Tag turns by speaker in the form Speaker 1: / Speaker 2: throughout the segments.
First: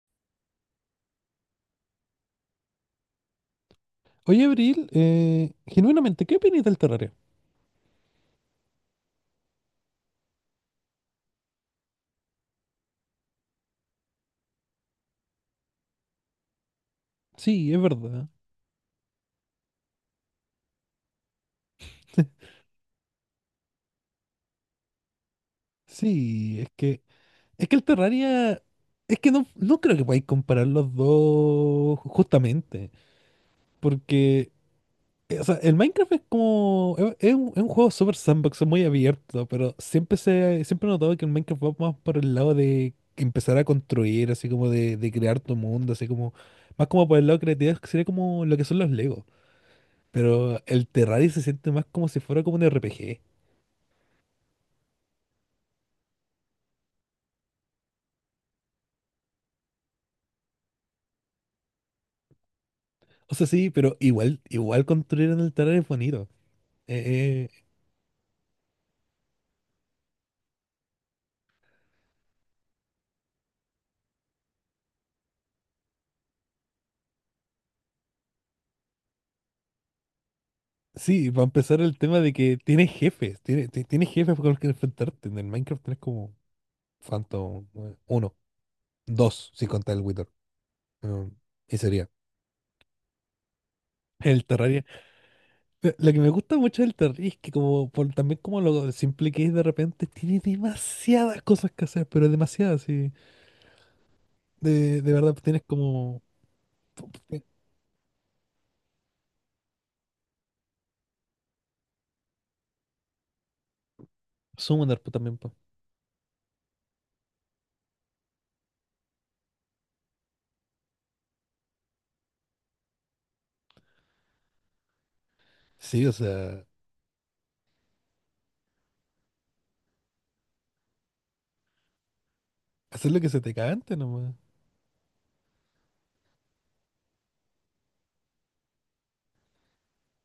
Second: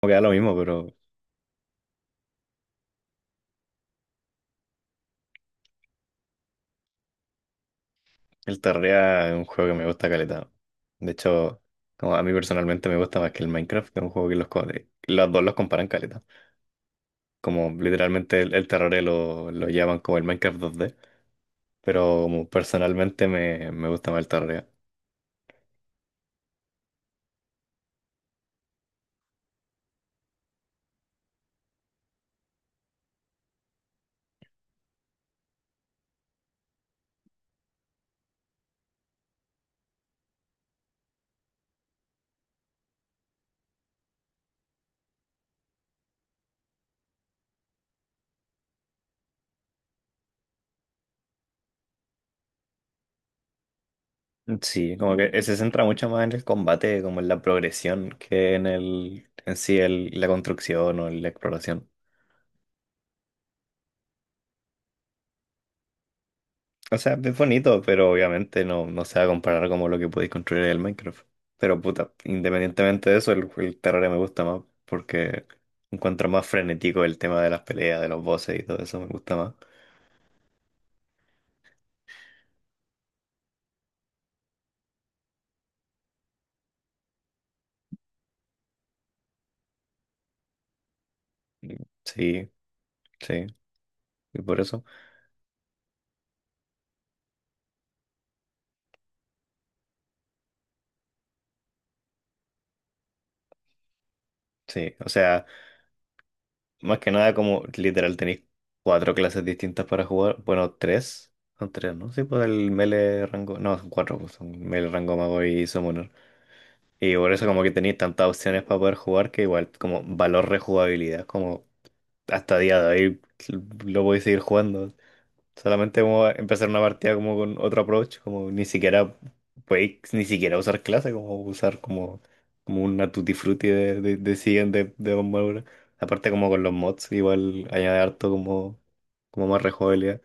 Speaker 1: Como que da lo mismo, pero
Speaker 2: Oye, Abril, genuinamente, ¿qué opinas del Terraria?
Speaker 1: el Terraria es un juego que me gusta caleta. De hecho, como a mí personalmente me gusta más que el Minecraft, que es un juego que los dos los comparan caleta. Como
Speaker 2: Sí, es verdad.
Speaker 1: literalmente el Terraria lo llaman como el Minecraft 2D, pero como personalmente me gusta más el Terraria.
Speaker 2: Sí, es que el Terraria, es que no creo que podáis comparar los dos justamente, porque, o sea, el Minecraft es como, es, es un juego super sandbox, es muy abierto, pero siempre se, siempre he notado que el Minecraft va más por el lado de empezar a construir, así como de crear tu mundo, así como, más como por el lado creativo, que sería como lo que son los Legos. Pero el Terraria se siente más como si fuera como un RPG.
Speaker 1: Sí, como que se centra mucho más en el combate, como en la progresión, que en en sí la construcción o en la exploración.
Speaker 2: O sea, sí, pero igual, igual construir en el Terraria es bonito.
Speaker 1: O sea, es
Speaker 2: Eh, eh,
Speaker 1: bonito, pero obviamente no se va a comparar como lo que podéis construir en el Minecraft. Pero puta, independientemente de eso, el Terraria me gusta más porque encuentro más frenético el tema de las peleas, de los bosses y todo eso, me gusta más.
Speaker 2: sí, para empezar el tema de que tienes jefes, tienes, jefes con los que enfrentarte. En el Minecraft tienes como Phantom uno, dos, si contar el Wither. Mm, y sería.
Speaker 1: Sí, sí, y
Speaker 2: El
Speaker 1: por eso,
Speaker 2: Terraria. Lo que me gusta mucho del Terraria es que como por, también como lo simple que es de repente, tiene demasiadas cosas que hacer, pero demasiadas, sí.
Speaker 1: sí. O
Speaker 2: De verdad, pues,
Speaker 1: sea,
Speaker 2: tienes como...
Speaker 1: más que nada
Speaker 2: eh,
Speaker 1: como literal tenéis cuatro clases distintas para jugar. Bueno, tres, son tres, ¿no? Sí, pues el melee rango, no, son cuatro, pues son melee
Speaker 2: Summoner pues,
Speaker 1: rango
Speaker 2: también.
Speaker 1: mago
Speaker 2: Pues.
Speaker 1: y summoner. Y por eso como que tenéis tantas opciones para poder jugar que igual como valor rejugabilidad, como hasta día de hoy lo podéis seguir jugando. Solamente
Speaker 2: Sí, o
Speaker 1: como
Speaker 2: sea,
Speaker 1: empezar una partida como con otro approach, como ni siquiera podéis ni siquiera usar clase, como usar como, como una
Speaker 2: hacer lo que
Speaker 1: tutti
Speaker 2: se te
Speaker 1: frutti
Speaker 2: cante nomás.
Speaker 1: de siguiente de armadura. Aparte como con los mods, igual añade harto como, como más rejugabilidad.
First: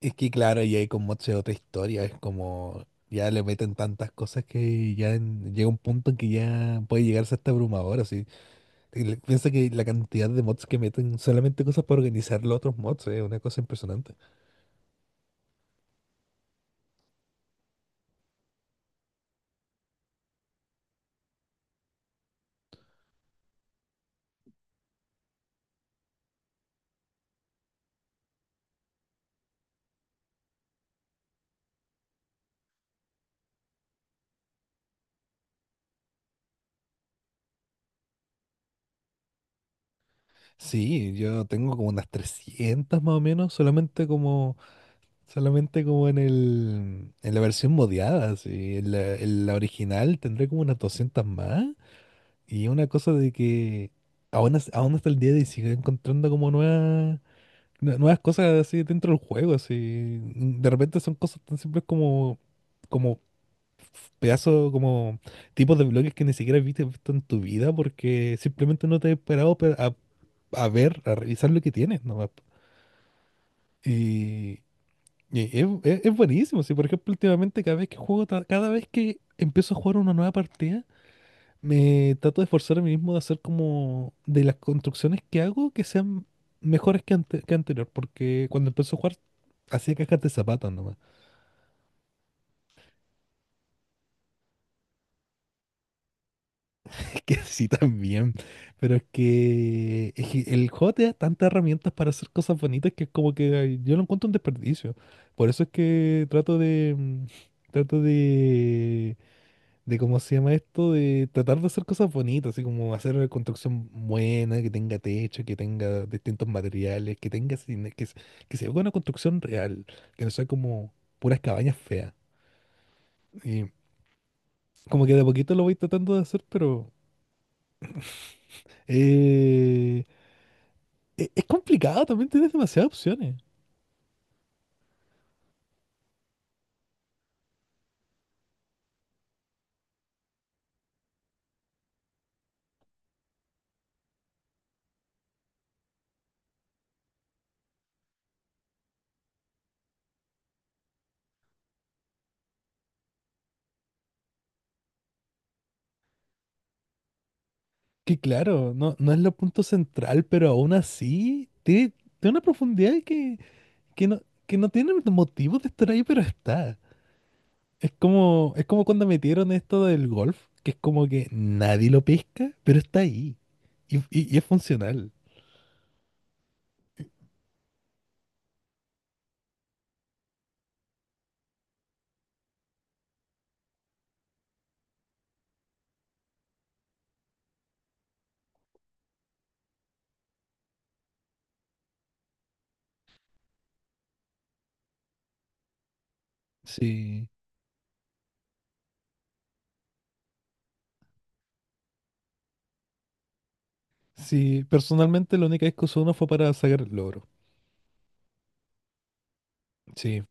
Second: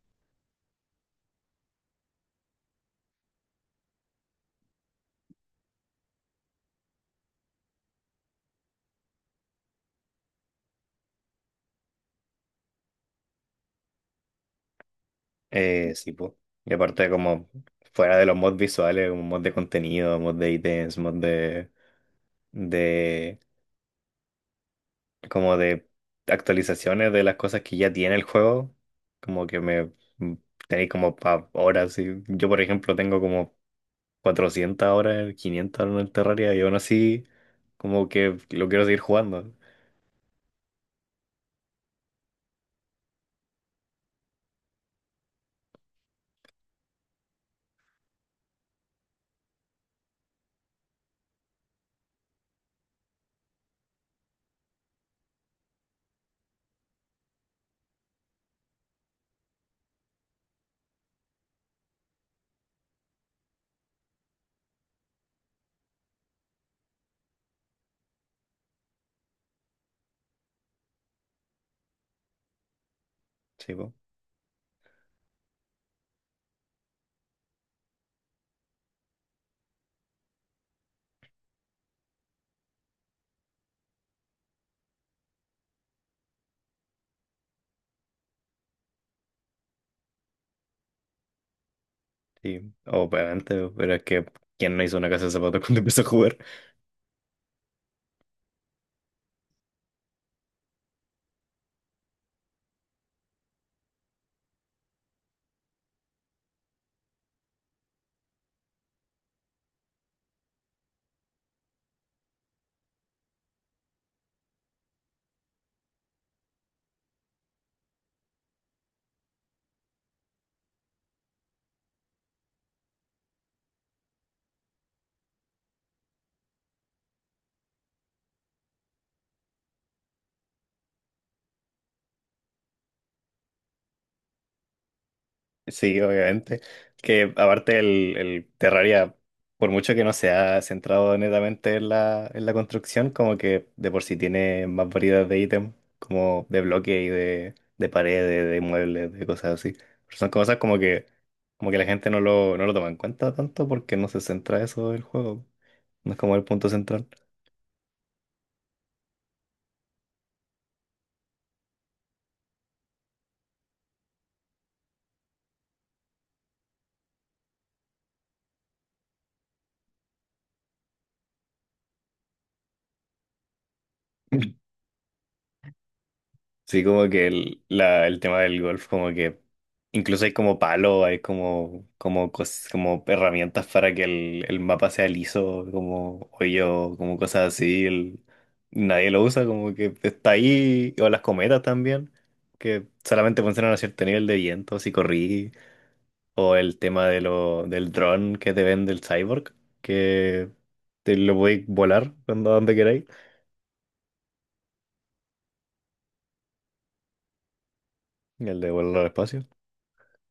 Speaker 2: Es que claro, y ahí con mods es otra historia, es como ya le meten tantas cosas que ya llega un punto en que ya puede llegarse hasta abrumador, así. Y piensa que la cantidad de mods que meten solamente cosas para organizar los otros mods es una cosa impresionante.
Speaker 1: Sí, pues. Y aparte, como fuera de los mods visuales, un mod de contenido, mod de ítems, mod de, como de actualizaciones de las cosas que ya tiene el juego, como que me mm, tenéis como pa horas. Y yo, por ejemplo, tengo como 400 horas, 500 horas en el Terraria y aún así, como que lo quiero seguir jugando.
Speaker 2: Sí, yo tengo como unas 300 más o menos, solamente como en el en la versión modiada, así. En la original tendré como unas 200 más. Y es una cosa de que aún, aún hasta el día de hoy sigue encontrando como nuevas, nuevas cosas así dentro del juego, así. De repente son cosas tan simples como, como pedazos, como tipos de bloques que ni siquiera viste visto en tu vida porque simplemente no te he esperado a ver, a revisar lo que tienes nomás.
Speaker 1: Sí, pues.
Speaker 2: Y, y es, es buenísimo, si por ejemplo últimamente cada vez que juego, cada vez que empiezo a jugar una nueva partida, me trato de esforzar a mí mismo de hacer como de las construcciones que hago que sean mejores que, que anterior, porque cuando empecé a jugar hacía cajas de zapatos nomás.
Speaker 1: Sí, obviamente, pero es que, ¿quién no hizo una casa de zapatos cuando empezó a jugar?
Speaker 2: Es que sí también, pero es que el juego te da tantas herramientas para hacer cosas bonitas que es como que ay, yo lo encuentro un desperdicio. Por eso es que trato de trato de cómo se llama esto, de tratar de hacer cosas bonitas, así como hacer una construcción buena, que tenga techo, que tenga distintos materiales, que tenga que se vea una construcción real, que no sea como puras cabañas feas. Y como que de a poquito lo voy tratando de hacer, pero eh, es complicado, también tienes demasiadas opciones.
Speaker 1: Sí, obviamente. Que aparte el Terraria, por mucho que no se ha centrado netamente en la construcción, como que de por sí tiene más variedad de ítems, como de bloque y de paredes, de muebles, de cosas así. Pero son cosas como que la gente no lo toma en cuenta tanto porque no se centra eso del juego. No es como el punto central.
Speaker 2: Que claro, no es lo punto central, pero aún así tiene, tiene una profundidad que, que no, que no tiene motivo de estar ahí, pero está. Es como cuando metieron esto del golf, que es como que nadie lo pesca, pero está ahí. Y, y es funcional.
Speaker 1: Sí, como que el tema del golf, como que incluso hay como palo, hay como, como, como herramientas para que el mapa sea liso, como hoyo, como cosas así. El nadie lo usa, como que está ahí, o las cometas también, que solamente funcionan a cierto nivel de viento, si corrí, o el tema de
Speaker 2: Sí.
Speaker 1: lo, del dron que te vende el Cyborg, que te lo voy a volar cuando donde queráis,
Speaker 2: Sí, personalmente la única vez que usé uno fue para sacar el logro.
Speaker 1: el de volar al espacio.
Speaker 2: Sí.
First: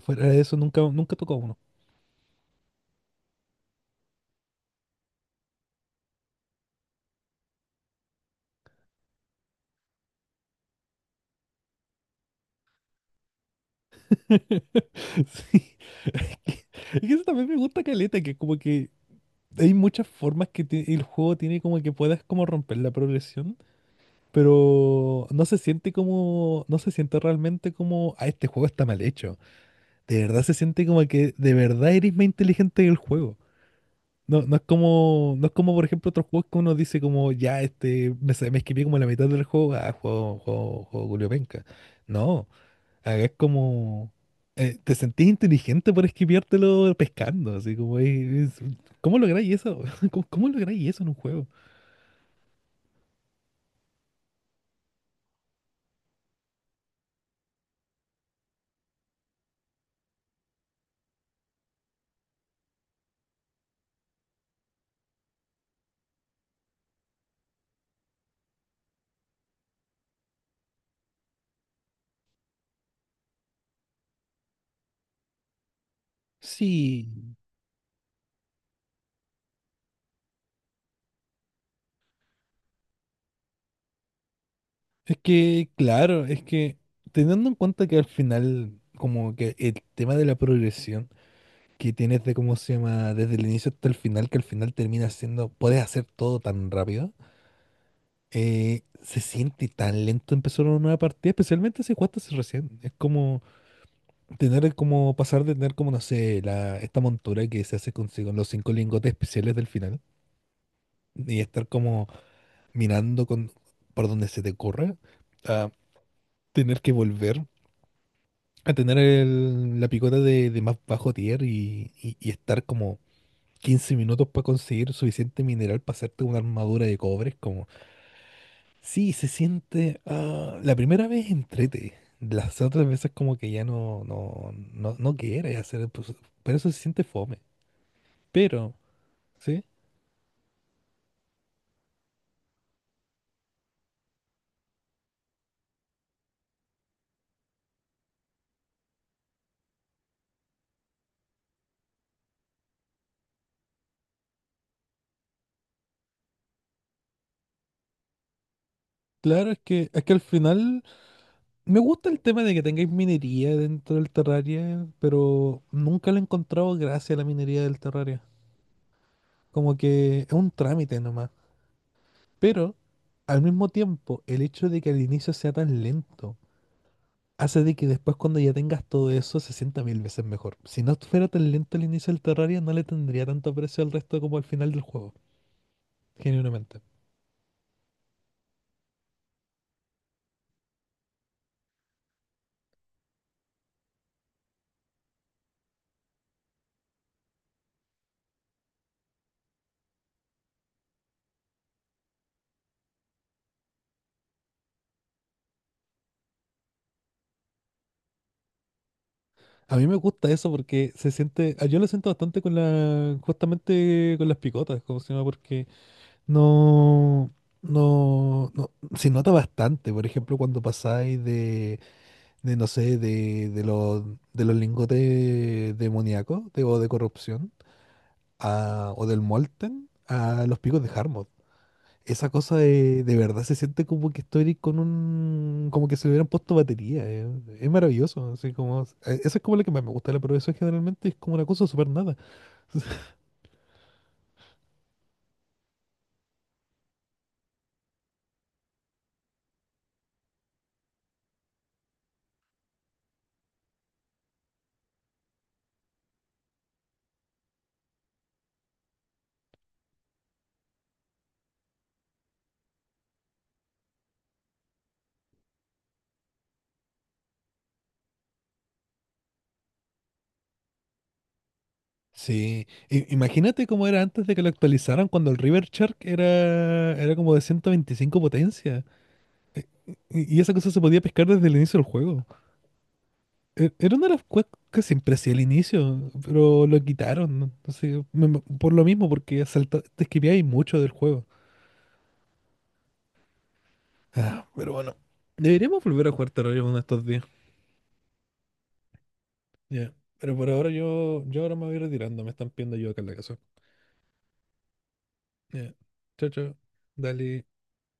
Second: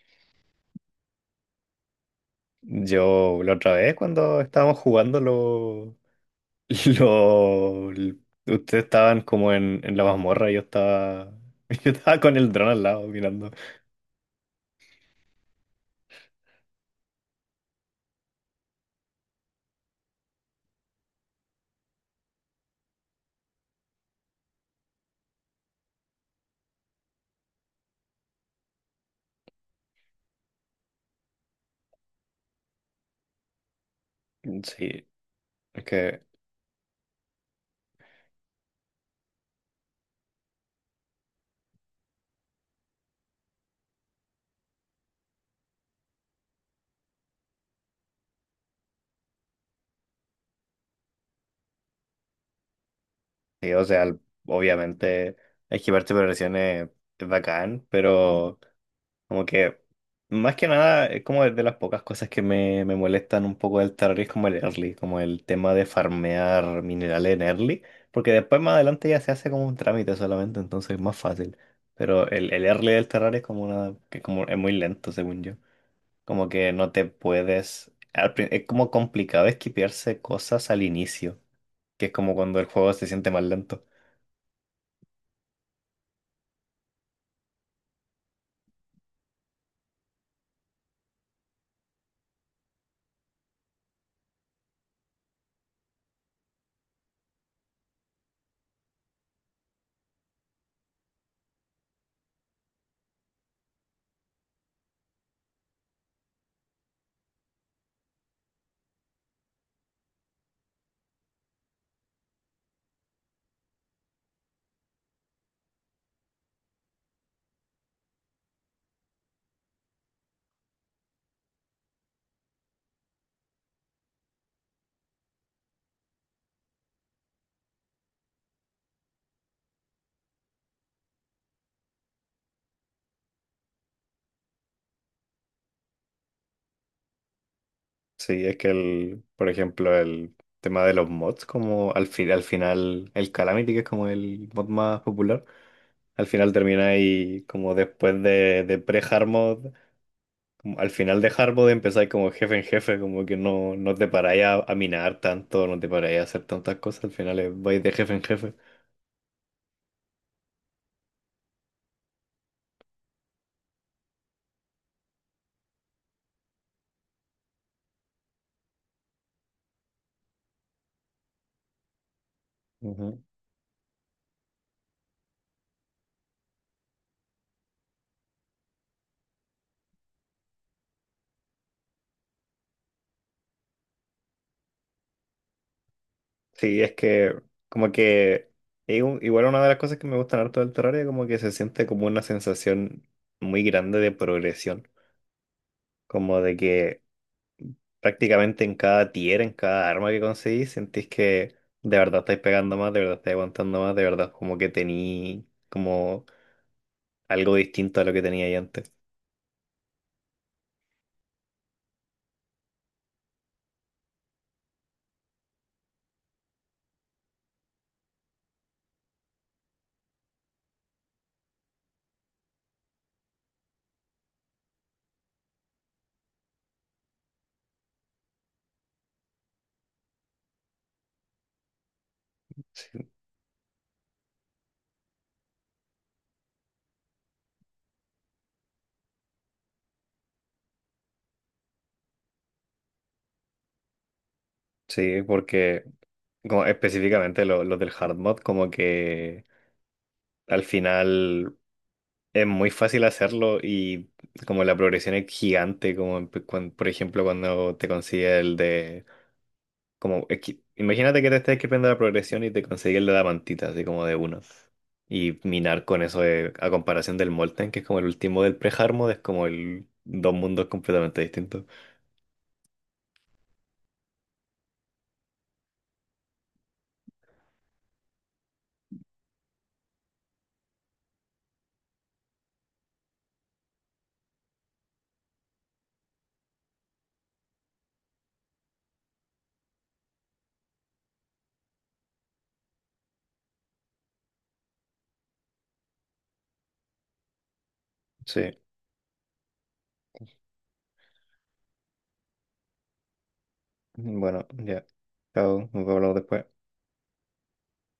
Speaker 2: Fuera de eso nunca, nunca tocó uno.
Speaker 1: Yo la otra vez cuando estábamos jugando lo, ustedes estaban como en la mazmorra, yo estaba, yo estaba con el dron al lado mirando.
Speaker 2: Sí. Es que, es que eso también me gusta caleta, que como que hay muchas formas que el juego tiene como que puedas como romper la progresión. Pero no se siente como, no se siente realmente como, ah, este juego está mal hecho. De verdad se siente como que de verdad eres más inteligente que el juego. No, no es
Speaker 1: Sí,
Speaker 2: como, no es como
Speaker 1: es
Speaker 2: por ejemplo
Speaker 1: que,
Speaker 2: otros juegos que uno dice como, ya, este, me, me esquivé como la mitad del juego, ah, juego, juego, juego Julio Penca. No, acá es como, te sentís inteligente por esquiviártelo pescando, así como, ¿cómo lográis eso? ¿Cómo, cómo lográis eso en un juego?
Speaker 1: sí, o sea, obviamente esquivar tripulaciones es bacán, pero como que, más que nada, es como de las pocas cosas que me molestan un poco del terror es como el early, como el tema de farmear minerales en early, porque después más adelante ya se hace como un trámite solamente, entonces es más fácil. Pero el early del terrario es como una, que como es muy lento, según yo. Como que no te
Speaker 2: Sí,
Speaker 1: puedes, al es como complicado esquipearse cosas al inicio, que es como cuando el juego se siente más lento.
Speaker 2: es que, claro, es que teniendo en cuenta que al final, como que el tema de la progresión que tienes de cómo se llama, desde el inicio hasta el final, que al final termina siendo, puedes hacer todo tan rápido, se siente tan lento empezar una nueva partida, especialmente si jugaste hace recién. Es como tener, como pasar de tener, como no sé, la, esta montura que se hace consigo los cinco lingotes especiales del final y estar como mirando con, por donde se te ocurra, a tener que volver. A tener la picota de más bajo tier y, y estar como 15 minutos para conseguir suficiente mineral para hacerte una armadura de cobre. Es como, sí, se siente. Ah, la primera vez entrete. Las otras veces como que ya no, no quieres hacer. Pues, por eso se siente fome.
Speaker 1: Sí, es que
Speaker 2: Pero,
Speaker 1: el, por
Speaker 2: ¿sí?
Speaker 1: ejemplo, el tema de los mods, como al fin, al final, el Calamity, que es como el mod más popular, al final termina ahí como después de pre-hard mod, como al final de hard mode empezáis como jefe en jefe, como que no te paráis a minar tanto, no te paráis a hacer tantas cosas, al final vais de jefe en jefe.
Speaker 2: Claro, es que al final me gusta el tema de que tengáis minería dentro del Terraria, pero nunca le he encontrado gracia a la minería del Terraria. Como que es un trámite nomás. Pero
Speaker 1: Ujú.
Speaker 2: al mismo tiempo, el hecho de que al inicio sea tan lento hace de que después cuando ya tengas todo eso se sienta mil veces mejor. Si no fuera tan lento el inicio del Terraria, no le tendría tanto precio al resto como al final del juego, genuinamente.
Speaker 1: Sí, es que como que es un- igual una de las cosas que me gustan harto del Terraria, como que se siente como una sensación muy grande de progresión. Como de que prácticamente en cada tier, en cada arma que conseguís, sentís que de verdad estáis pegando más, de verdad estáis aguantando más, de verdad como que tení como algo distinto a lo que tenía ahí antes.
Speaker 2: A mí me gusta eso porque se siente, ah, yo lo siento bastante con la, justamente con las picotas, como se llama, porque no, no, se nota bastante. Por ejemplo, cuando pasáis de no sé, de los lingotes demoníacos de, o de corrupción, o del Molten, a los picos de Harmod. Esa cosa
Speaker 1: Sí,
Speaker 2: de verdad se siente como que estoy con un... como que se le hubieran puesto batería. Es maravilloso, así como... eso es como lo que más me gusta de la progresión generalmente, es como una cosa súper nada.
Speaker 1: sí, porque como específicamente los del hard mod, como que al final es muy fácil hacerlo y como la progresión es gigante, como por ejemplo cuando te consigues el de. Como, es que imagínate que te estés escribiendo la progresión y te consigues la mantita, así como de uno. Y minar con eso de- a comparación del Molten, que es como el último del pre-Harmod, es como el dos mundos completamente distintos.
Speaker 2: Sí, imagínate cómo era antes de que lo actualizaran cuando el River Shark era, era como de 125 potencia. Y esa cosa se podía pescar desde el inicio del juego. Era una de las cosas que siempre hacía al inicio, pero lo quitaron, ¿no? No sé, por lo mismo, porque salta, te esquipeáis mucho del juego. Ah, pero bueno, deberíamos volver a jugar Terraria uno de estos días.
Speaker 1: Sí,
Speaker 2: Ya, pero por ahora yo ahora me voy retirando, me están pidiendo yo acá en la casa.
Speaker 1: bueno, ya. Chao,
Speaker 2: Ya,
Speaker 1: nos vemos
Speaker 2: chao,
Speaker 1: después.
Speaker 2: chao. Dale.